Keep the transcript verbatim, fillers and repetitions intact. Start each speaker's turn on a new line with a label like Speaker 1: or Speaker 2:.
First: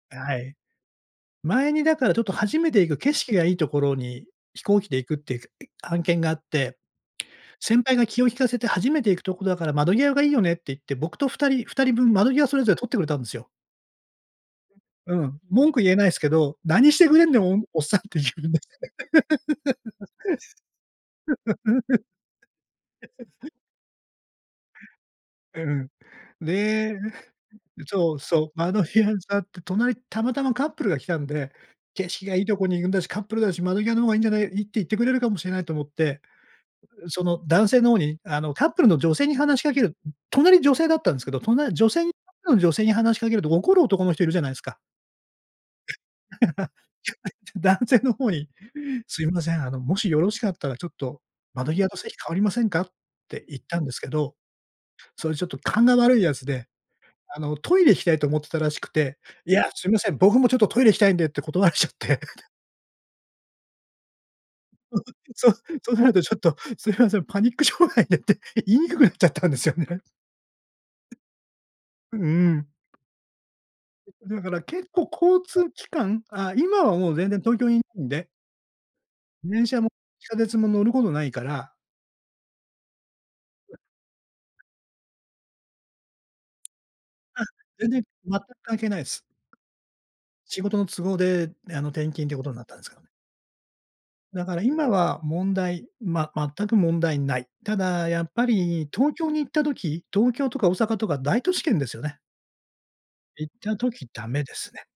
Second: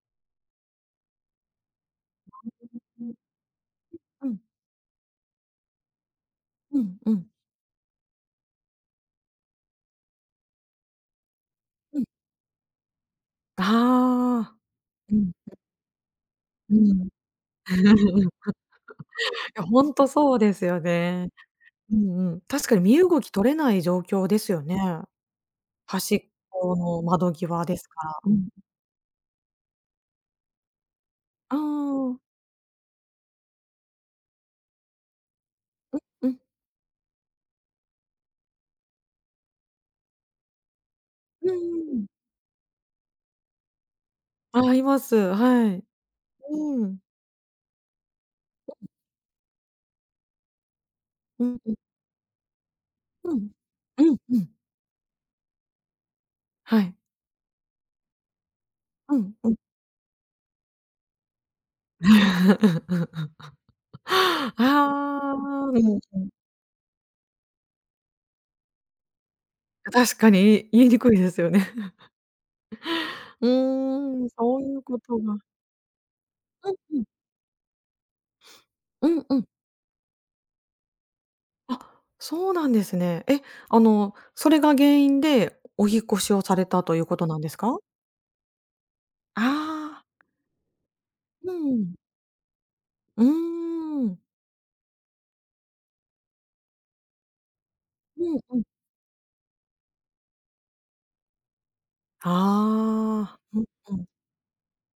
Speaker 1: はい。前に、だから、ちょっと、初めて行く景色がいいところ に、
Speaker 2: うん。
Speaker 1: 飛行機で行くっていう案件があって。
Speaker 2: うんうん。
Speaker 1: 先輩が気を利かせて、初めて行くところだから、窓際がいいよねって言って、僕とふたりふたり
Speaker 2: う
Speaker 1: ぶ
Speaker 2: ん。
Speaker 1: ん、窓際それぞれ取ってくれたんですよ。
Speaker 2: ああ。う
Speaker 1: う
Speaker 2: ん
Speaker 1: ん。文句言えないすけど、
Speaker 2: う
Speaker 1: 何して
Speaker 2: ん。
Speaker 1: くれんだよ、おんおっさんってい
Speaker 2: い
Speaker 1: うね。
Speaker 2: やほんと、そうですよね。うんうん。確かに、身動き 取れない状況ですよね。
Speaker 1: うん。
Speaker 2: 端っ
Speaker 1: ね
Speaker 2: こ
Speaker 1: え。
Speaker 2: の窓 際ですか
Speaker 1: そ
Speaker 2: ら。
Speaker 1: う
Speaker 2: う
Speaker 1: そ
Speaker 2: ん。
Speaker 1: う。窓際に座って、隣たまたまカップルが来たんで、
Speaker 2: あああ
Speaker 1: 景
Speaker 2: あああ。
Speaker 1: 色がいいとこに行くんだし、カップルだし、窓際の方がいいんじゃないいいって言ってくれるかもしれないと思っ
Speaker 2: う
Speaker 1: て、
Speaker 2: うん。
Speaker 1: その、男性の方にあの、カップルの女性に話しかける隣女性だったんですけど、
Speaker 2: うん
Speaker 1: 隣女
Speaker 2: うんうん。
Speaker 1: 性にカップルの女性に話しかけると、怒る男の人いるじゃないです
Speaker 2: ああ、
Speaker 1: か。
Speaker 2: います。はい。うん。
Speaker 1: 男性の方に 「すいません、あの、もしよろしかったら、ちょっと、
Speaker 2: うんう
Speaker 1: 窓
Speaker 2: ん。
Speaker 1: 際の席換わりませんか？」っ
Speaker 2: う
Speaker 1: て
Speaker 2: ん。
Speaker 1: 言ったんですけ
Speaker 2: うん、
Speaker 1: ど。
Speaker 2: うん。
Speaker 1: それちょっと勘が悪いやつで、
Speaker 2: はい。
Speaker 1: あの、トイレ行きたいと思ってたらしく
Speaker 2: う
Speaker 1: て。
Speaker 2: ん、う
Speaker 1: 「い
Speaker 2: ん。
Speaker 1: や、すいません、僕もちょっとトイレ行きたいんで」って、断られちゃって。
Speaker 2: ああ。
Speaker 1: そそ
Speaker 2: う
Speaker 1: そう
Speaker 2: ん
Speaker 1: なる
Speaker 2: う
Speaker 1: と
Speaker 2: ん。
Speaker 1: ちょっと「すいません、パニック障害で」って、言いにくくなっちゃったんですよ
Speaker 2: あ、
Speaker 1: ね。
Speaker 2: 確かに。い言いにくいですよね。
Speaker 1: うんうん。
Speaker 2: うーん、
Speaker 1: だか
Speaker 2: そ
Speaker 1: ら
Speaker 2: ういう
Speaker 1: 結
Speaker 2: こ
Speaker 1: 構、
Speaker 2: とが。
Speaker 1: 交通機関あ、
Speaker 2: うん
Speaker 1: 今は
Speaker 2: うん。
Speaker 1: もう全然、東京にいるんで。
Speaker 2: うんうん。
Speaker 1: 電車も地下鉄も、乗ることないから。
Speaker 2: あ、そうなんですね。え、あの、それが原因で、お引っ越しをされたということなん
Speaker 1: あ、
Speaker 2: ですか？
Speaker 1: 全然全く関係ないっす。
Speaker 2: ああ。
Speaker 1: 仕事の都合で、
Speaker 2: うんう
Speaker 1: あの、
Speaker 2: ん。
Speaker 1: 転勤ということになったんですけどね。
Speaker 2: うん。
Speaker 1: だから今は、問題ま全く問題ない。ただや
Speaker 2: う
Speaker 1: っ
Speaker 2: ん
Speaker 1: ぱ
Speaker 2: うん。
Speaker 1: り、東京に行った時東京とか大阪とか、大都市圏ですよね。
Speaker 2: ああ。
Speaker 1: 行っ
Speaker 2: うん、
Speaker 1: た
Speaker 2: うん。
Speaker 1: 時、ダメですね。